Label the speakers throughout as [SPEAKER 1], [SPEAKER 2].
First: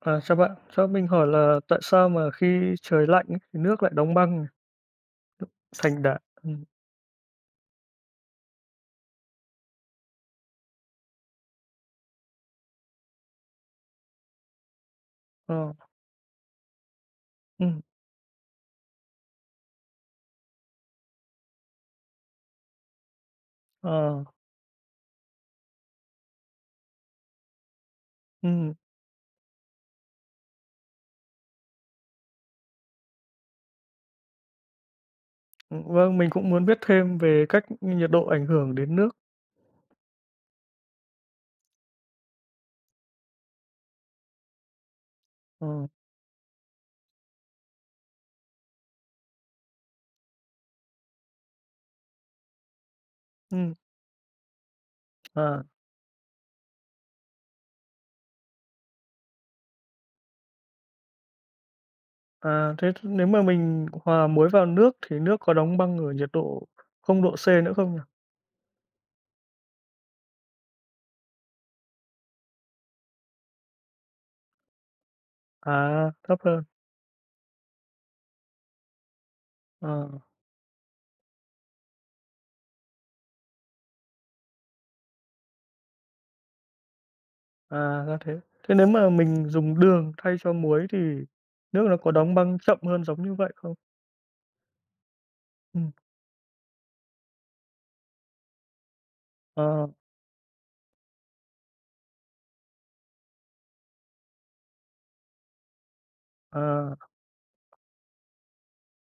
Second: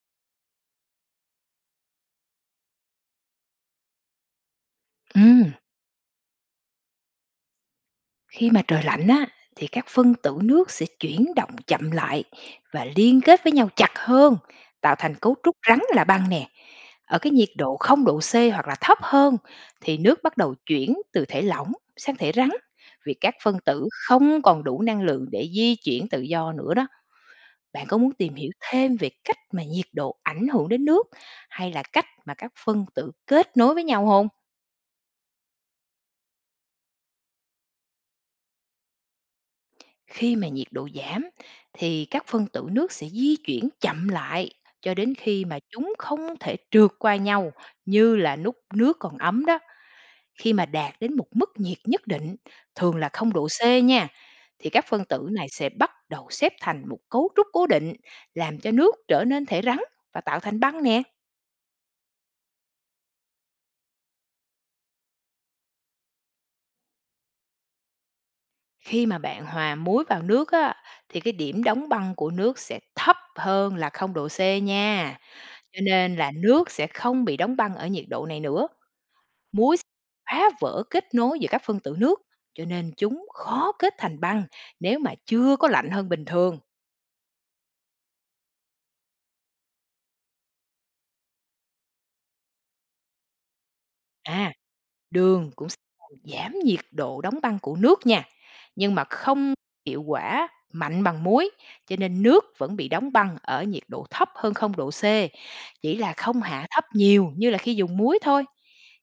[SPEAKER 1] À, chào bạn, cho mình hỏi là tại sao mà khi trời lạnh ấy, thì nước lại đóng băng
[SPEAKER 2] Ừm,
[SPEAKER 1] thành đá?
[SPEAKER 2] khi mà trời lạnh á thì các phân tử nước sẽ chuyển động chậm lại và liên kết với nhau chặt hơn, tạo thành cấu trúc
[SPEAKER 1] Ờ,
[SPEAKER 2] rắn là băng nè. Ở cái nhiệt độ
[SPEAKER 1] ừm,
[SPEAKER 2] không độ C hoặc là thấp hơn thì nước bắt đầu chuyển từ thể lỏng sang thể rắn vì các phân tử
[SPEAKER 1] ờ,
[SPEAKER 2] không còn đủ năng lượng để di chuyển tự do nữa đó. Bạn có muốn tìm hiểu
[SPEAKER 1] ừm,
[SPEAKER 2] thêm về cách mà nhiệt độ ảnh hưởng đến nước hay là cách mà các phân tử kết nối với nhau không?
[SPEAKER 1] vâng, mình cũng muốn biết thêm về cách nhiệt độ ảnh hưởng đến nước.
[SPEAKER 2] Khi mà nhiệt độ giảm thì các phân tử nước sẽ di chuyển chậm lại cho đến khi mà
[SPEAKER 1] Ờ,
[SPEAKER 2] chúng không thể trượt qua nhau như là nút nước còn ấm đó. Khi mà đạt đến một mức nhiệt nhất định, thường là không độ C
[SPEAKER 1] ừm,
[SPEAKER 2] nha, thì các phân tử này
[SPEAKER 1] à,
[SPEAKER 2] sẽ bắt đầu xếp thành một cấu trúc cố định, làm cho nước trở nên thể rắn và tạo thành băng nè.
[SPEAKER 1] à, nếu mà mình hòa muối vào nước thì nước có đóng băng ở nhiệt độ 0°C nữa không nhỉ?
[SPEAKER 2] Khi mà bạn hòa muối vào nước á, thì cái điểm đóng băng của nước sẽ thấp hơn là không độ C nha. Cho
[SPEAKER 1] À,
[SPEAKER 2] nên là
[SPEAKER 1] thấp hơn.
[SPEAKER 2] nước sẽ không bị đóng băng ở nhiệt độ này nữa,
[SPEAKER 1] Ờ,
[SPEAKER 2] phá vỡ kết nối giữa các phân tử nước, cho nên chúng khó kết thành băng nếu mà chưa có lạnh hơn bình thường.
[SPEAKER 1] à, ra thế. Thế nếu mà mình dùng đường thay cho muối thì nước nó có đóng băng chậm hơn giống như vậy không?
[SPEAKER 2] À, đường cũng sẽ
[SPEAKER 1] Ừm,
[SPEAKER 2] làm giảm nhiệt độ đóng băng của nước nha, nhưng mà không
[SPEAKER 1] ờ,
[SPEAKER 2] hiệu quả mạnh bằng muối, cho nên nước vẫn bị đóng băng ở nhiệt độ thấp hơn không độ C, chỉ là không hạ thấp
[SPEAKER 1] à,
[SPEAKER 2] nhiều như là khi dùng muối thôi.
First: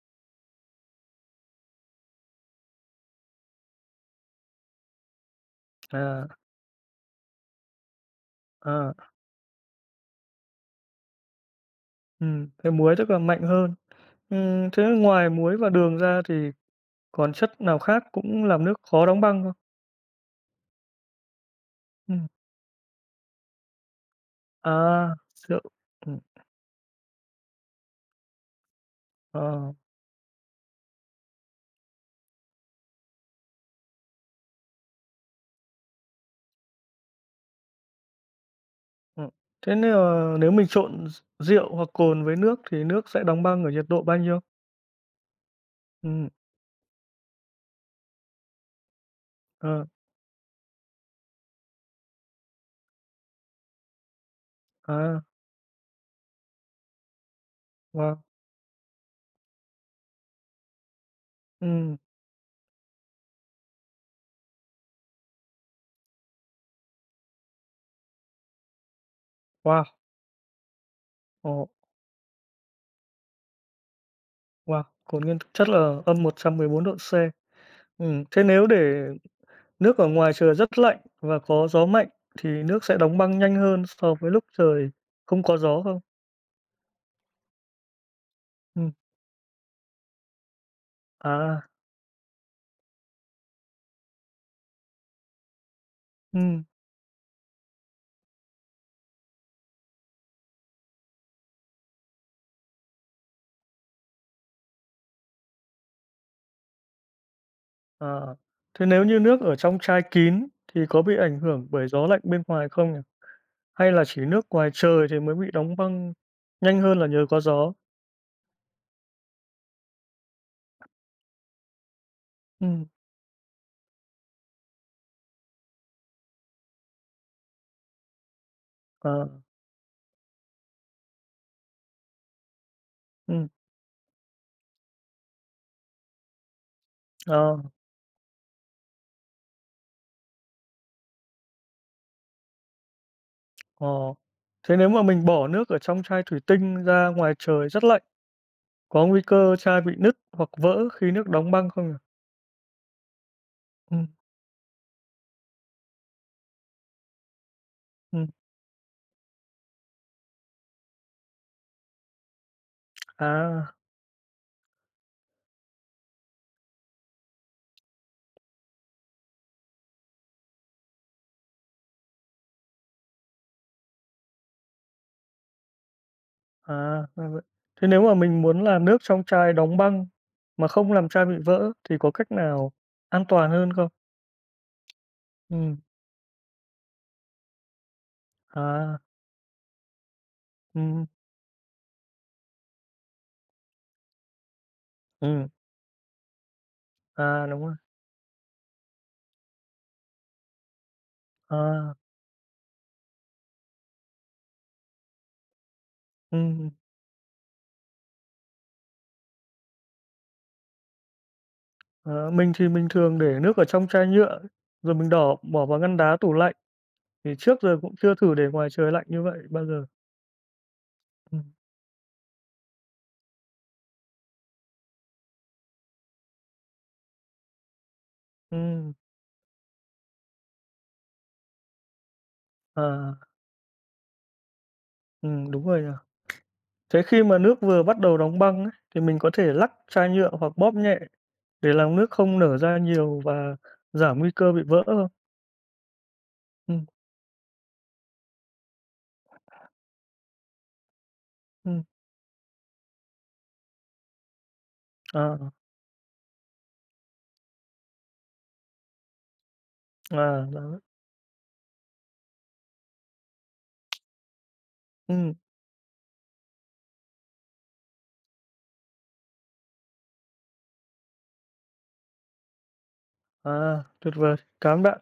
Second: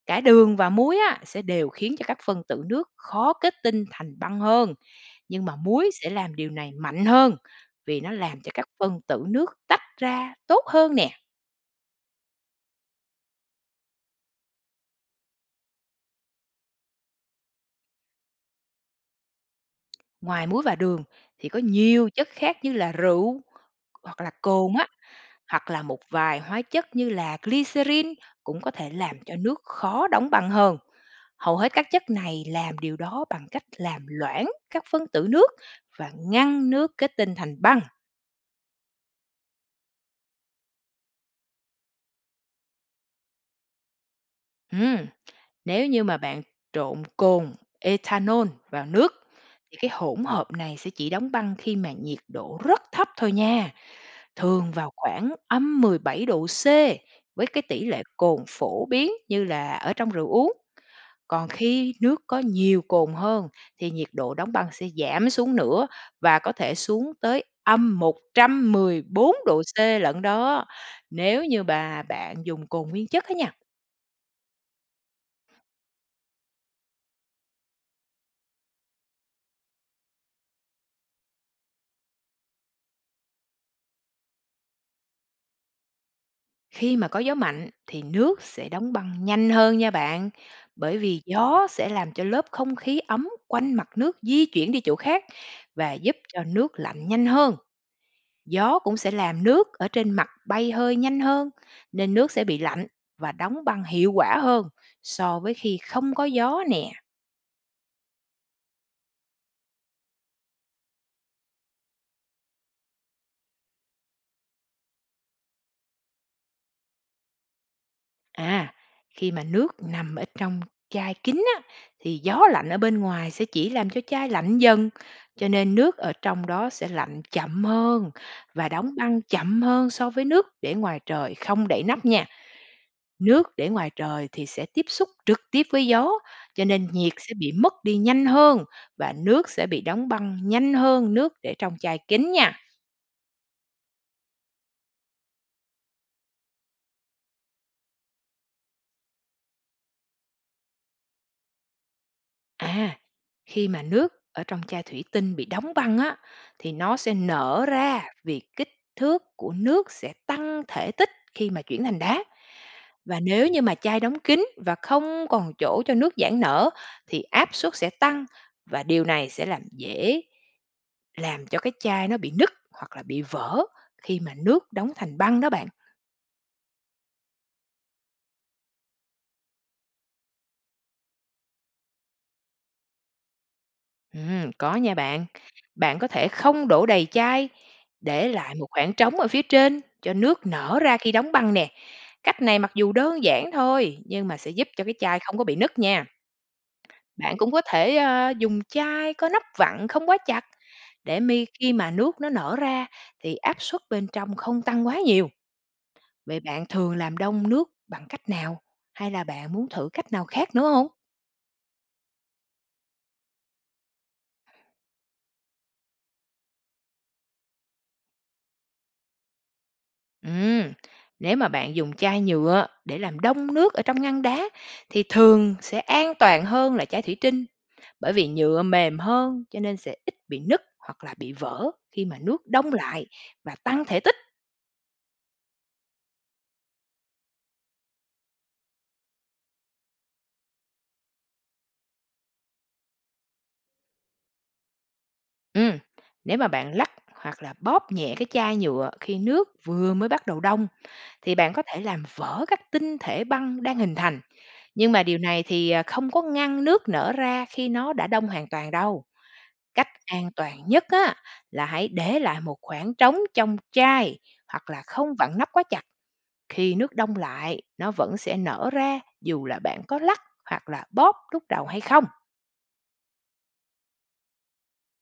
[SPEAKER 2] Cả đường và muối á, sẽ đều khiến cho các phân tử nước khó kết tinh thành băng hơn. Nhưng mà muối sẽ
[SPEAKER 1] à.
[SPEAKER 2] làm điều này mạnh hơn, vì nó làm cho các
[SPEAKER 1] À,
[SPEAKER 2] phân tử nước tách ra tốt hơn nè.
[SPEAKER 1] thế muối chắc là mạnh hơn. Thế ngoài muối và đường ra thì còn chất nào khác cũng làm nước khó đóng băng không?
[SPEAKER 2] Ngoài muối và đường thì có nhiều
[SPEAKER 1] Ừm,
[SPEAKER 2] chất khác như là rượu hoặc là cồn á,
[SPEAKER 1] à, rượu,
[SPEAKER 2] hoặc là một
[SPEAKER 1] ừm,
[SPEAKER 2] vài hóa chất như là glycerin cũng có thể làm cho nước
[SPEAKER 1] ờ,
[SPEAKER 2] khó đóng băng hơn. Hầu hết các chất này làm điều đó bằng cách làm loãng các phân tử nước và ngăn nước kết tinh thành băng.
[SPEAKER 1] ừm. Thế nếu mình trộn rượu hoặc cồn với nước thì nước sẽ đóng băng ở nhiệt độ bao nhiêu?
[SPEAKER 2] Ừm. Nếu như mà
[SPEAKER 1] Ừm,
[SPEAKER 2] bạn trộn cồn ethanol vào nước thì
[SPEAKER 1] ờ,
[SPEAKER 2] cái hỗn hợp này sẽ chỉ đóng băng khi mà nhiệt độ rất thấp thôi nha, thường vào
[SPEAKER 1] à,
[SPEAKER 2] khoảng âm 17 độ C với cái tỷ lệ
[SPEAKER 1] wow,
[SPEAKER 2] cồn phổ biến như là ở trong rượu uống. Còn khi
[SPEAKER 1] ừm,
[SPEAKER 2] nước có nhiều cồn hơn thì nhiệt độ đóng băng sẽ giảm xuống nữa và có thể xuống tới âm 114 độ C
[SPEAKER 1] wow,
[SPEAKER 2] lận đó. Nếu như
[SPEAKER 1] ồ,
[SPEAKER 2] bà bạn dùng cồn nguyên chất á nha.
[SPEAKER 1] wow, cồn nguyên thực chất là -114°C. Thế nếu để nước ở ngoài trời rất lạnh và có gió mạnh thì nước sẽ đóng băng nhanh hơn so với lúc trời không có gió không?
[SPEAKER 2] Khi mà có gió mạnh thì nước sẽ
[SPEAKER 1] Ừm,
[SPEAKER 2] đóng băng nhanh hơn nha bạn, bởi vì
[SPEAKER 1] à,
[SPEAKER 2] gió sẽ làm cho lớp không khí ấm quanh mặt nước di chuyển đi chỗ khác và giúp cho
[SPEAKER 1] ừm,
[SPEAKER 2] nước lạnh nhanh hơn. Gió cũng sẽ làm nước ở trên mặt bay hơi nhanh hơn, nên nước sẽ bị lạnh và đóng băng hiệu quả hơn so với khi không có gió nè.
[SPEAKER 1] à. Thế nếu như nước ở trong chai kín thì có bị ảnh hưởng bởi gió lạnh bên ngoài không nhỉ? Hay là chỉ nước ngoài trời thì mới bị đóng băng nhanh hơn là nhờ có gió?
[SPEAKER 2] À, khi mà nước nằm ở trong chai kín á, thì gió lạnh ở
[SPEAKER 1] Ừm,
[SPEAKER 2] bên ngoài sẽ chỉ làm cho chai lạnh dần, cho nên nước ở trong đó sẽ lạnh chậm hơn và đóng băng
[SPEAKER 1] à,
[SPEAKER 2] chậm hơn so với nước để ngoài trời không đậy nắp nha.
[SPEAKER 1] ừm,
[SPEAKER 2] Nước để ngoài trời thì sẽ tiếp xúc trực tiếp với gió, cho nên nhiệt sẽ bị
[SPEAKER 1] à,
[SPEAKER 2] mất đi nhanh hơn và nước sẽ bị đóng băng nhanh hơn nước để trong chai kín nha.
[SPEAKER 1] ờ. Thế nếu mà mình bỏ nước ở trong chai thủy tinh ra ngoài trời rất lạnh, có nguy cơ chai bị nứt hoặc vỡ khi nước đóng băng không nhỉ?
[SPEAKER 2] À, khi mà
[SPEAKER 1] Ừm,
[SPEAKER 2] nước ở trong chai thủy tinh bị đóng băng á thì nó sẽ nở ra
[SPEAKER 1] ừm,
[SPEAKER 2] vì kích thước của nước sẽ tăng thể tích khi mà chuyển thành đá. Và nếu như
[SPEAKER 1] à.
[SPEAKER 2] mà chai đóng kín và không còn chỗ cho nước giãn nở thì áp suất sẽ tăng và điều này sẽ làm dễ làm cho cái chai nó bị nứt hoặc là bị vỡ khi mà nước đóng thành băng đó bạn.
[SPEAKER 1] À, ra vậy. Thế nếu mà mình muốn làm nước trong chai đóng băng mà không làm chai bị vỡ thì có cách nào an toàn hơn không?
[SPEAKER 2] Có nha bạn.
[SPEAKER 1] Ừm.
[SPEAKER 2] Bạn có thể không đổ đầy chai, để lại một khoảng
[SPEAKER 1] À,
[SPEAKER 2] trống ở phía trên cho nước nở ra
[SPEAKER 1] ừm,
[SPEAKER 2] khi đóng băng nè. Cách này mặc dù đơn giản thôi, nhưng mà sẽ giúp cho cái chai không có
[SPEAKER 1] ừm,
[SPEAKER 2] bị nứt nha. Bạn
[SPEAKER 1] à,
[SPEAKER 2] cũng
[SPEAKER 1] đúng
[SPEAKER 2] có
[SPEAKER 1] rồi.
[SPEAKER 2] thể, dùng chai có nắp vặn không quá chặt, để mi khi mà
[SPEAKER 1] À,
[SPEAKER 2] nước nó nở ra thì áp suất bên trong không tăng quá nhiều. Vậy bạn
[SPEAKER 1] ừm,
[SPEAKER 2] thường làm đông nước bằng cách nào? Hay là bạn muốn thử cách nào khác nữa không?
[SPEAKER 1] ờ, mình thì mình thường để nước ở trong chai nhựa, rồi mình bỏ vào ngăn đá, tủ lạnh, thì trước giờ cũng chưa thử để ngoài trời lạnh như vậy bao giờ.
[SPEAKER 2] Ừm, nếu
[SPEAKER 1] Ừm.
[SPEAKER 2] mà bạn dùng chai nhựa để làm đông nước ở trong ngăn đá thì thường sẽ an toàn hơn là chai thủy tinh, bởi vì nhựa
[SPEAKER 1] Ừm,
[SPEAKER 2] mềm hơn cho nên sẽ ít bị nứt hoặc là bị vỡ khi mà nước đông lại
[SPEAKER 1] à,
[SPEAKER 2] và tăng thể tích.
[SPEAKER 1] đúng rồi nhỉ. Thế khi mà nước vừa bắt đầu đóng băng ấy, thì mình có thể lắc chai nhựa hoặc bóp nhẹ để làm nước không nở ra nhiều và giảm nguy cơ bị vỡ không?
[SPEAKER 2] Ừm, nếu mà bạn
[SPEAKER 1] Ừm,
[SPEAKER 2] lắc hoặc là bóp nhẹ cái chai nhựa khi nước vừa mới bắt đầu đông thì bạn có thể
[SPEAKER 1] ừm,
[SPEAKER 2] làm vỡ các tinh thể băng đang hình thành, nhưng mà điều
[SPEAKER 1] à,
[SPEAKER 2] này thì không có ngăn nước nở ra khi nó đã đông hoàn toàn đâu. Cách an
[SPEAKER 1] à,
[SPEAKER 2] toàn
[SPEAKER 1] đó,
[SPEAKER 2] nhất á, là hãy để lại một khoảng trống trong chai hoặc là không
[SPEAKER 1] ừm,
[SPEAKER 2] vặn nắp quá chặt. Khi nước đông lại, nó vẫn sẽ nở ra dù là bạn có lắc hoặc là bóp lúc đầu hay không.
[SPEAKER 1] à, tuyệt vời. Cảm ơn bạn.